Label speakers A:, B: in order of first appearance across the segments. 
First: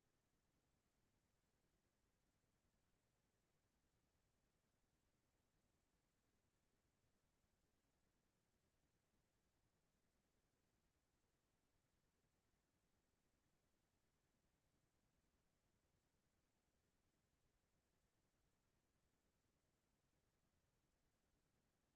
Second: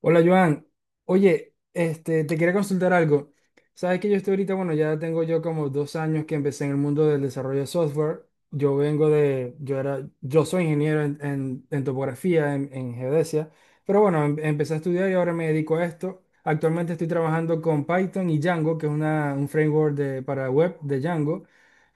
A: Hola Joan, oye, te quería consultar algo. Sabes que yo estoy ahorita, bueno, ya tengo yo como dos años que empecé en el mundo del desarrollo de software. Yo vengo de, yo era, Yo soy ingeniero en topografía, en geodesia, pero bueno, empecé a estudiar y ahora me dedico a esto. Actualmente estoy trabajando con Python y Django, que es un framework de, para web de Django.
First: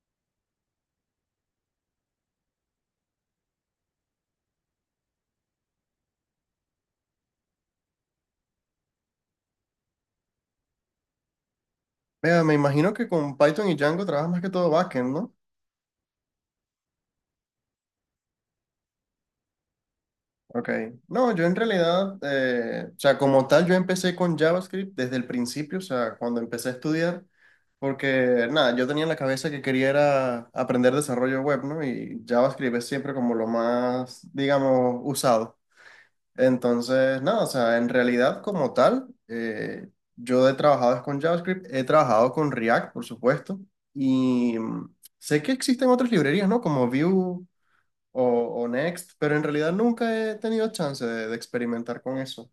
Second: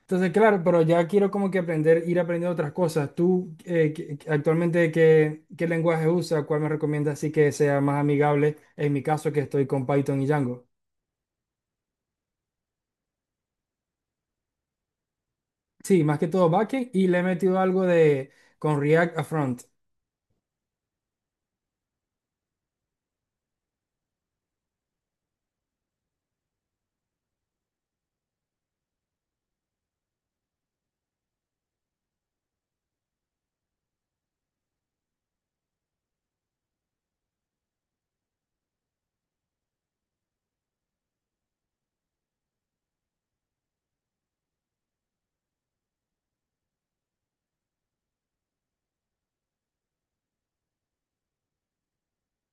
A: Entonces, claro, pero ya quiero como que aprender, ir aprendiendo otras cosas. ¿Tú actualmente qué lenguaje usas? ¿Cuál me recomiendas así que sea más amigable? En mi caso, que estoy con Python y Django.
B: Vea, me imagino que con Python y Django trabajas más que todo backend, ¿no?
A: Sí, más que todo backend y le he metido algo de con React a front.
B: Ok. No, yo en realidad, como tal, yo empecé con JavaScript desde el principio, o sea, cuando empecé a estudiar, porque nada, yo tenía en la cabeza que quería era aprender desarrollo web, ¿no? Y JavaScript es siempre como lo más, digamos, usado. Entonces, nada, o sea, en realidad como tal, yo he trabajado es con JavaScript, he trabajado con React, por supuesto, y sé que existen otras librerías, ¿no? Como Vue. o, o Next, pero en realidad nunca he tenido chance de experimentar con eso.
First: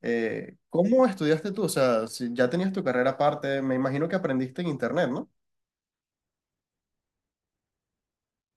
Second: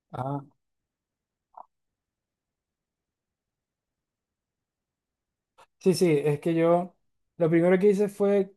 B: ¿Cómo estudiaste tú? O sea, si ya tenías tu carrera aparte, me imagino que aprendiste en internet, ¿no?
A: Sí, sí, es que yo lo primero que hice fue,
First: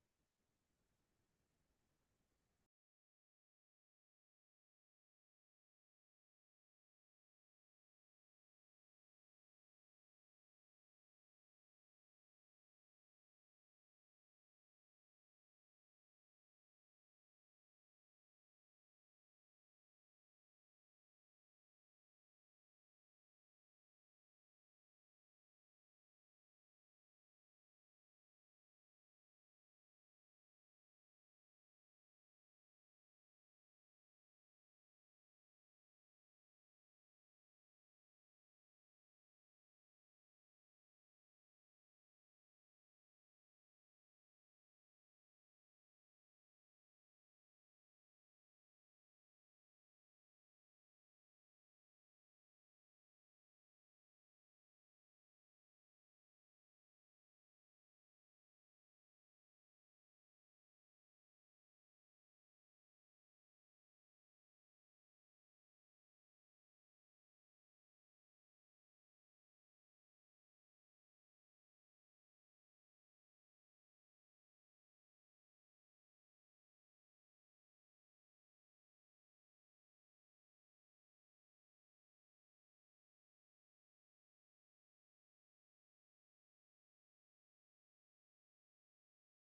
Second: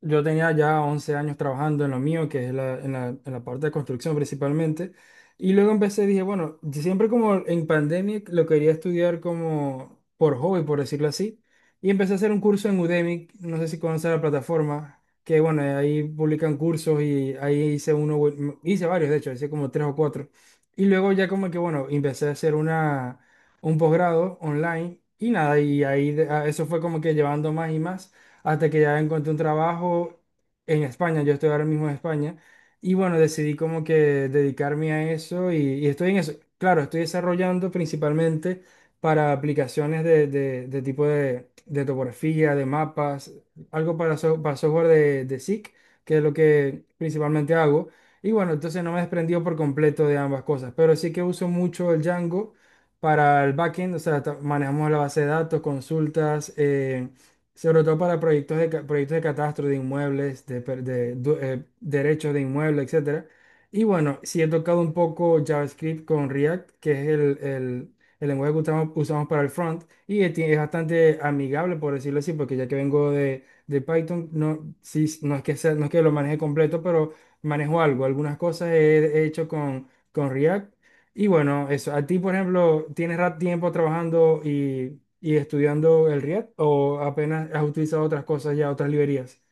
A: yo tenía ya 11 años trabajando en lo mío, que en en la parte de construcción principalmente, y luego empecé, dije, bueno, yo siempre como en pandemia lo quería estudiar como por hobby, por decirlo así, y empecé a hacer un curso en Udemy, no sé si conoces la plataforma, que bueno, ahí publican cursos y ahí hice uno, hice varios, de hecho, hice como tres o cuatro, y luego ya como que, bueno, empecé a hacer una un posgrado online y nada, y ahí eso fue como que llevando más y más hasta que ya encontré un trabajo en España, yo estoy ahora mismo en España y bueno, decidí como que dedicarme a eso y estoy en eso, claro, estoy desarrollando principalmente para aplicaciones de tipo de topografía, de mapas, algo para, para software de SIC, que es lo que principalmente hago. Y bueno, entonces no me he desprendido por completo de ambas cosas, pero sí que uso mucho el Django para el backend, o sea, manejamos la base de datos, consultas, sobre todo para proyectos de, proyectos de catastro de inmuebles, de, derechos de inmuebles, etcétera. Y bueno, sí he tocado un poco JavaScript con React, que es el lenguaje que usamos para el front, y es, es bastante amigable, por decirlo así, porque ya que vengo de Python, no, sí, no es que lo maneje completo, pero manejo algo, algunas cosas he hecho con React. Y bueno, eso, a ti, por ejemplo, ¿tienes tiempo trabajando y estudiando el React o apenas has utilizado otras cosas ya, otras librerías,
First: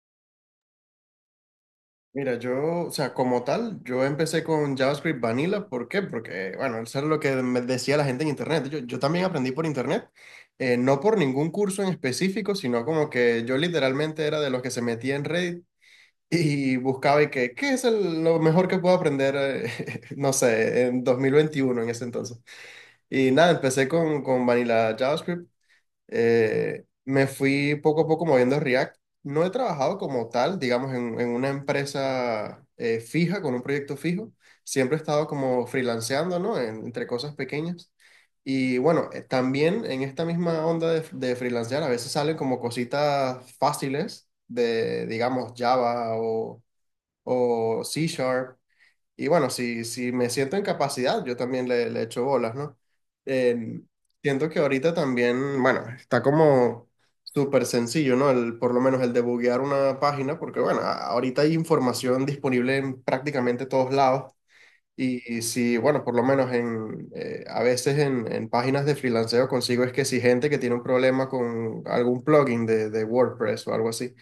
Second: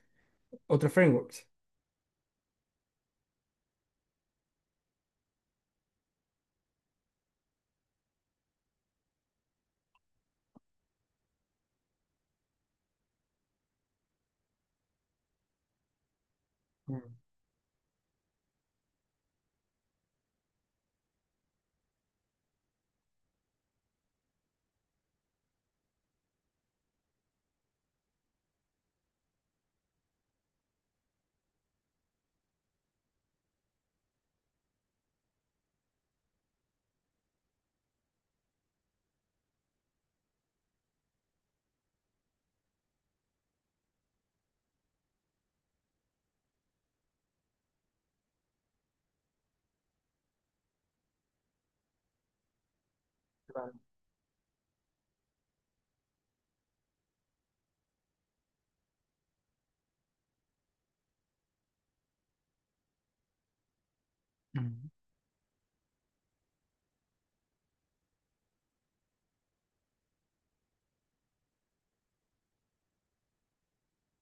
A: otros frameworks?
B: Mira, yo, o sea, como tal, yo empecé con JavaScript Vanilla, ¿por qué? Porque, bueno, eso era lo que me decía la gente en internet. Yo también aprendí por internet, no por ningún curso en específico, sino como que yo literalmente era de los que se metía en Reddit y
A: Mm,
B: buscaba y que, ¿qué es lo mejor que puedo aprender, no sé, en 2021 en ese entonces? Y nada, empecé con Vanilla JavaScript. Me fui poco a poco moviendo a React. No he trabajado como tal, digamos, en una empresa fija, con un proyecto fijo. Siempre he estado como freelanceando, ¿no? Entre cosas pequeñas. Y bueno, también en esta misma onda de freelancear, a veces salen como cositas fáciles de, digamos, Java o C Sharp. Y bueno, si, si me siento en capacidad, yo también le echo bolas, ¿no? Eh, Siento que ahorita también, bueno, está como súper sencillo, ¿no? El, por lo menos el debuguear una página, porque bueno, ahorita hay información disponible en prácticamente todos lados.
A: mm,
B: Y si, bueno, por lo menos en, a veces en páginas de freelanceo consigo es que si gente que tiene un problema con algún plugin de WordPress o algo así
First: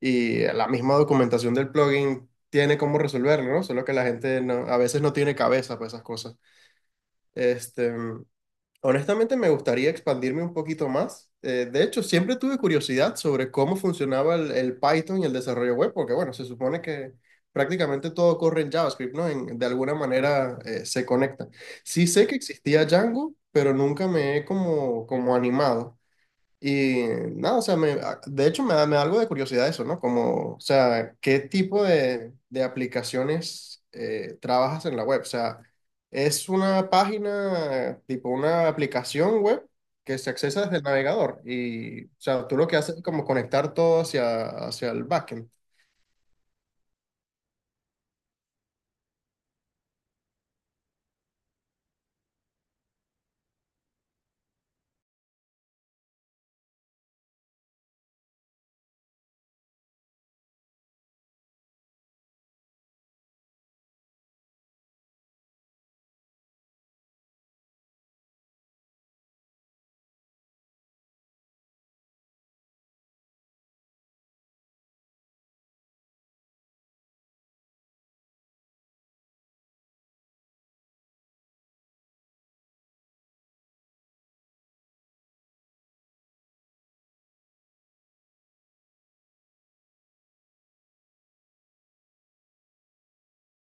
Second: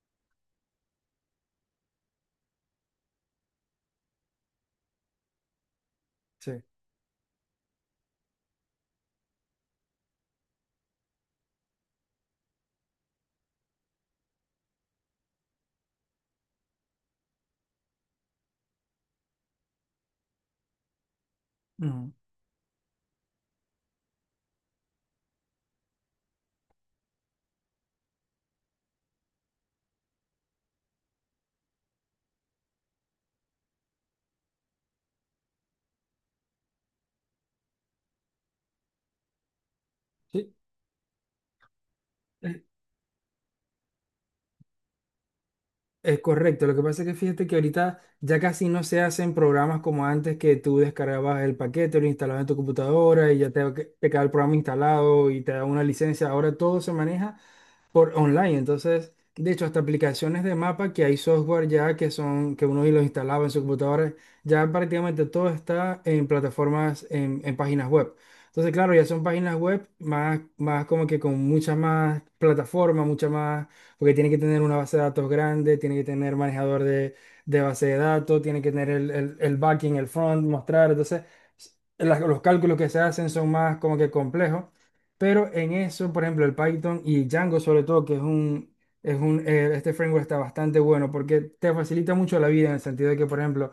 B: y la misma documentación del plugin tiene cómo resolverlo, ¿no? Solo que la gente a veces no tiene cabeza para esas cosas.
A: Sí.
B: Este, honestamente me gustaría expandirme un poquito más. De hecho, siempre tuve curiosidad sobre cómo funcionaba el Python y el desarrollo web, porque bueno, se supone que prácticamente todo corre en JavaScript, ¿no? De alguna manera se conecta. Sí
A: Ujú.
B: sé que existía Django, pero nunca me he como, como animado. Y nada, o sea, me, de hecho me da algo de curiosidad eso, ¿no? Como, o sea, ¿qué tipo de aplicaciones trabajas en la web? O sea, ¿es una página, tipo una aplicación web que se
A: Sí.
B: accesa desde el navegador? Y, o sea, tú lo que haces es como conectar todo hacia, hacia el backend.
A: Es correcto, lo que pasa es que fíjate que ahorita ya casi no se hacen programas como antes que tú descargabas el paquete, lo instalabas en tu computadora y ya te quedaba el programa instalado y te daba una licencia. Ahora todo se maneja por online. Entonces, de hecho, hasta aplicaciones de mapa que hay software ya que son, que uno los instalaba en su computadora, ya prácticamente todo está en plataformas, en páginas web. Entonces, claro, ya son páginas web más, más como que con muchas más plataformas, mucha más, porque tiene que tener una base de datos grande, tiene que tener manejador de base de datos, tiene que tener el backing, el front, mostrar. Entonces, los cálculos que se hacen son más como que complejos. Pero en eso, por ejemplo, el Python y Django sobre todo, que es es un, este framework está bastante bueno porque te facilita mucho la vida en el sentido de que, por ejemplo,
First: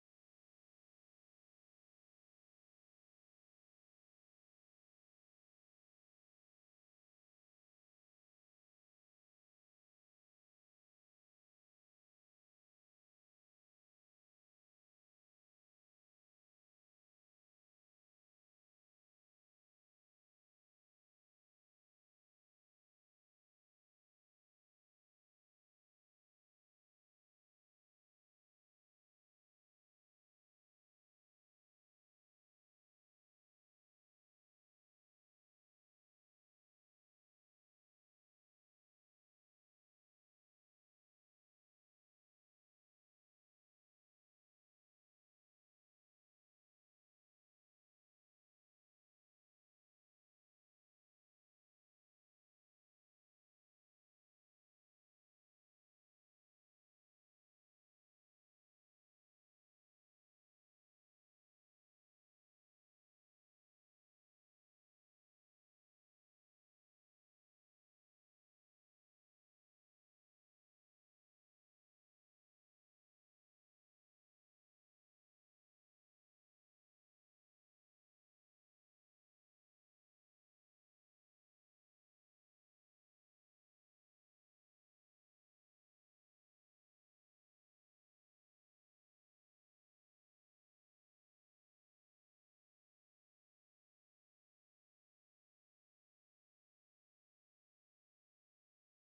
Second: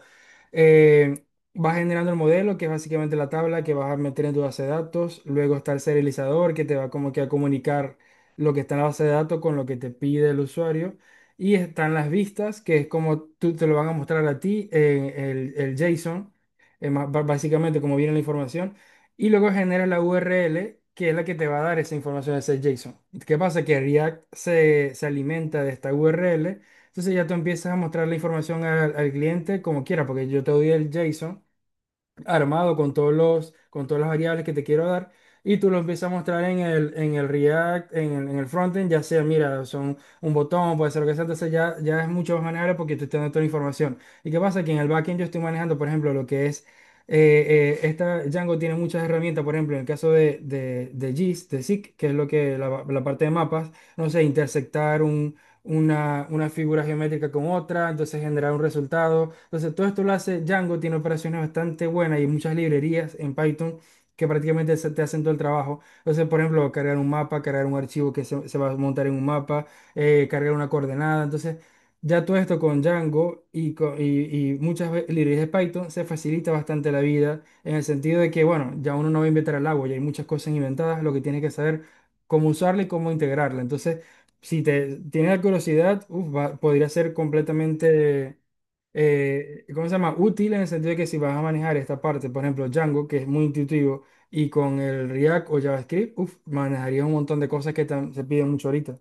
A: eh, vas generando el modelo, que es básicamente la tabla que vas a meter en tu base de datos, luego está el serializador que te va como que a comunicar lo que está en la base de datos con lo que te pide el usuario, y están las vistas, que es como tú te lo van a mostrar a ti en el JSON, básicamente como viene la información y luego genera la URL que es la que te va a dar esa información, ese JSON. ¿Qué pasa? Que React se alimenta de esta URL, entonces ya tú empiezas a mostrar la información al cliente como quiera, porque yo te doy el JSON, armado con todos los, con todas las variables que te quiero dar. Y tú lo empiezas a mostrar en en el React, en en el frontend, ya sea, mira, son un botón, puede ser lo que sea, entonces ya, ya es mucho más manejable porque te estoy dando toda la información. ¿Y qué pasa? Que en el backend yo estoy manejando, por ejemplo, lo que es, esta Django tiene muchas herramientas, por ejemplo, en el caso de GIS, de SIG, que es lo que, la parte de mapas, no sé, intersectar una figura geométrica con otra, entonces generar un resultado. Entonces todo esto lo hace Django, tiene operaciones bastante buenas y muchas librerías en Python que prácticamente te hacen todo el trabajo. Entonces, por ejemplo, cargar un mapa, cargar un archivo que se va a montar en un mapa, cargar una coordenada. Entonces, ya todo esto con Django y muchas librerías de Python se facilita bastante la vida en el sentido de que, bueno, ya uno no va a inventar el agua, ya hay muchas cosas inventadas, lo que tiene que saber cómo usarla y cómo integrarla. Entonces, si te tienes la curiosidad, uf, podría ser completamente, ¿cómo se llama? Útil en el sentido de que si vas a manejar esta parte, por ejemplo, Django, que es muy intuitivo, y con el React o JavaScript, uf, manejarías un montón de cosas que se piden mucho ahorita.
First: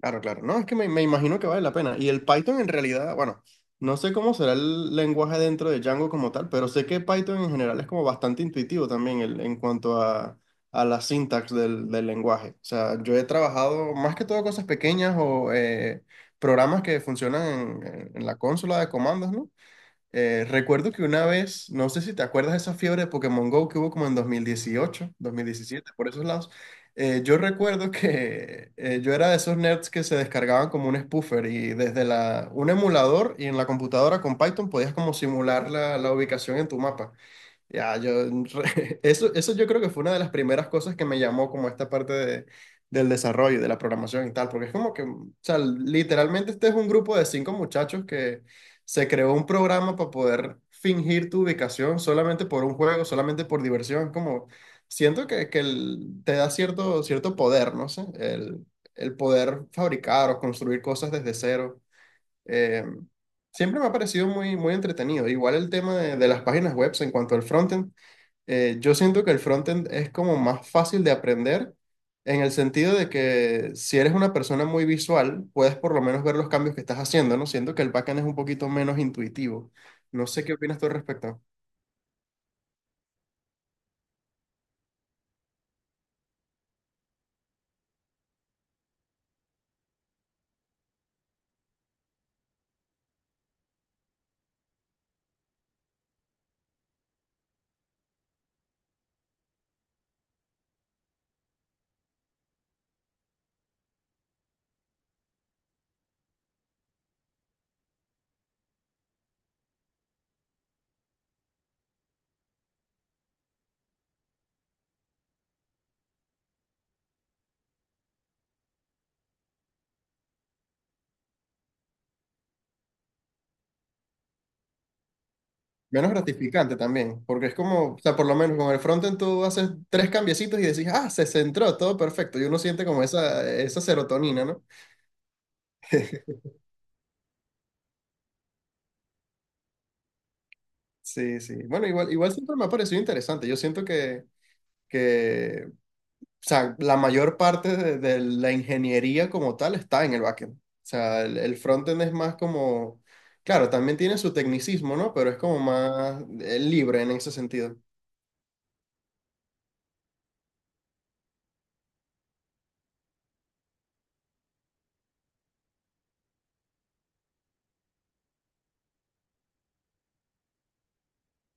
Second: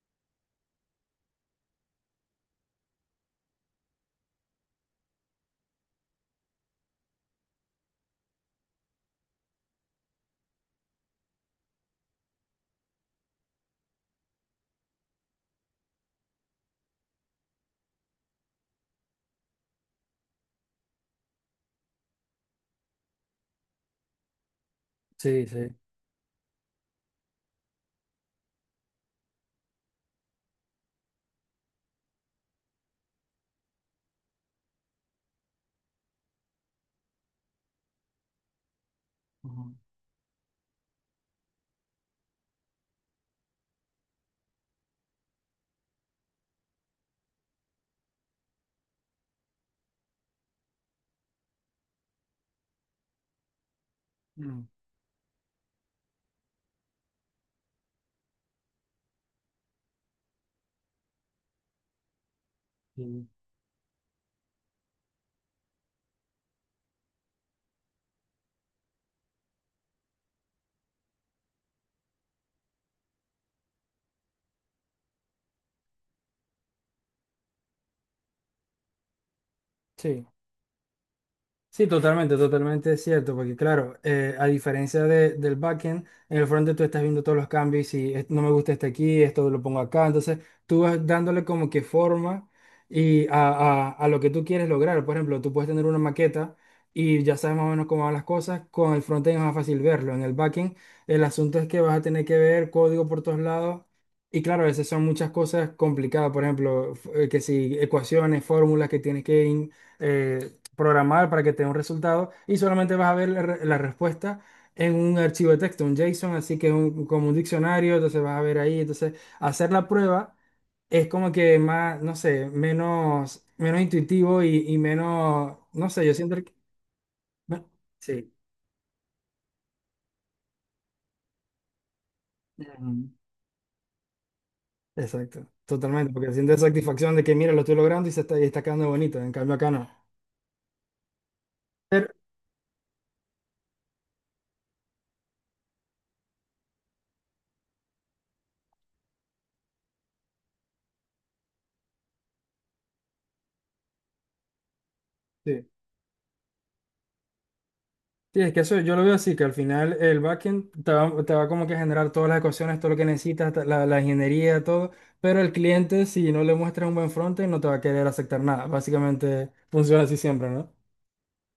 B: Claro, claro. No, es que me imagino que vale la pena. Y el Python en realidad, bueno, no sé cómo será el lenguaje dentro de Django como tal, pero sé que Python en general es como bastante intuitivo también en cuanto a la sintax del lenguaje. O sea, yo he trabajado más que todo cosas pequeñas o programas que funcionan en la consola de comandos, ¿no? Recuerdo que una vez, no sé si te acuerdas de esa fiebre de Pokémon Go que hubo como en 2018,
A: Sí, sí.
B: 2017, por esos lados. Yo recuerdo que yo era de esos nerds que se descargaban como un spoofer y desde la, un emulador y en la computadora con Python podías como simular la, la ubicación en tu mapa. Ya, yo, eso yo
A: Ujú.
B: creo que fue una de las primeras cosas que me llamó como esta parte de, del desarrollo, de la programación y tal, porque es como que, o sea, literalmente este es un grupo de cinco muchachos que se creó un programa para poder fingir tu ubicación solamente por un juego, solamente por diversión, como
A: Mm.
B: siento que te da cierto, cierto poder, no sé, el poder fabricar o construir cosas desde cero. Eh,
A: Sí.
B: Siempre me ha parecido muy, muy entretenido. Igual el tema de las páginas web en cuanto al frontend. Yo siento que el frontend es como más fácil de aprender en el sentido de que si eres una persona muy visual, puedes por lo menos ver los cambios que estás haciendo, ¿no? Siento que el backend es un poquito menos intuitivo.
A: Sí.
B: No sé qué opinas tú al respecto.
A: Sí, totalmente, totalmente es cierto, porque claro, a diferencia del backend, en el frontend tú estás viendo todos los cambios y no me gusta este aquí, esto lo pongo acá, entonces tú vas dándole como que forma y a, a lo que tú quieres lograr. Por ejemplo, tú puedes tener una maqueta y ya sabes más o menos cómo van las cosas, con el frontend es más fácil verlo, en el backend el asunto es que vas a tener que ver código por todos lados. Y claro, a veces son muchas cosas complicadas, por ejemplo, que si ecuaciones, fórmulas que tienes que eh, programar para que te dé un resultado y solamente vas a ver la respuesta en un archivo de texto, un JSON, así que como un diccionario, entonces vas a ver ahí, entonces hacer la prueba es como que más, no sé, menos, menos intuitivo y menos, no sé,
B: Menos
A: yo siento que...
B: gratificante también, porque es
A: me-
B: como, o sea, por
A: Sí.
B: lo menos con el frontend tú haces tres cambiecitos y decís, ah, se centró, todo perfecto. Y uno siente como
A: Ujú.
B: esa serotonina, ¿no?
A: Exacto, totalmente, porque sientes satisfacción de que mira, lo estoy logrando y se está, y está quedando bonito, en cambio acá no.
B: Sí, sí. Bueno,
A: Pero,
B: igual, igual siempre me ha parecido interesante. Yo siento que, que o sea, la mayor parte de la ingeniería como tal está en el backend. O sea, el frontend es más como, claro, también tiene su tecnicismo, ¿no? Pero es como
A: sí.
B: más libre en ese sentido.
A: Sí, es que eso yo lo veo así, que al final el backend te va como que a generar todas las ecuaciones, todo lo que necesitas, la ingeniería, todo, pero el cliente si no le muestras un buen frontend no te va a querer aceptar nada. Básicamente funciona así siempre, ¿no?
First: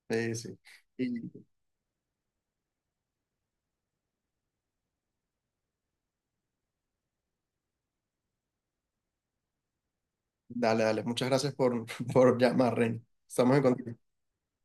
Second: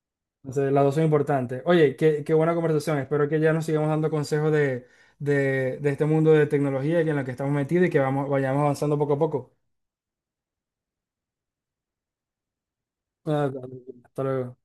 B: Sí, sí.
A: Entonces las dos son
B: Y
A: importantes. Oye, qué buena conversación. Espero que ya nos sigamos dando consejos de este mundo de tecnología en la que estamos metidos y que vayamos avanzando poco a poco.
B: Dale, dale. Muchas gracias por, por llamar, Ren.
A: Ah,
B: Estamos en contacto.
A: hasta luego.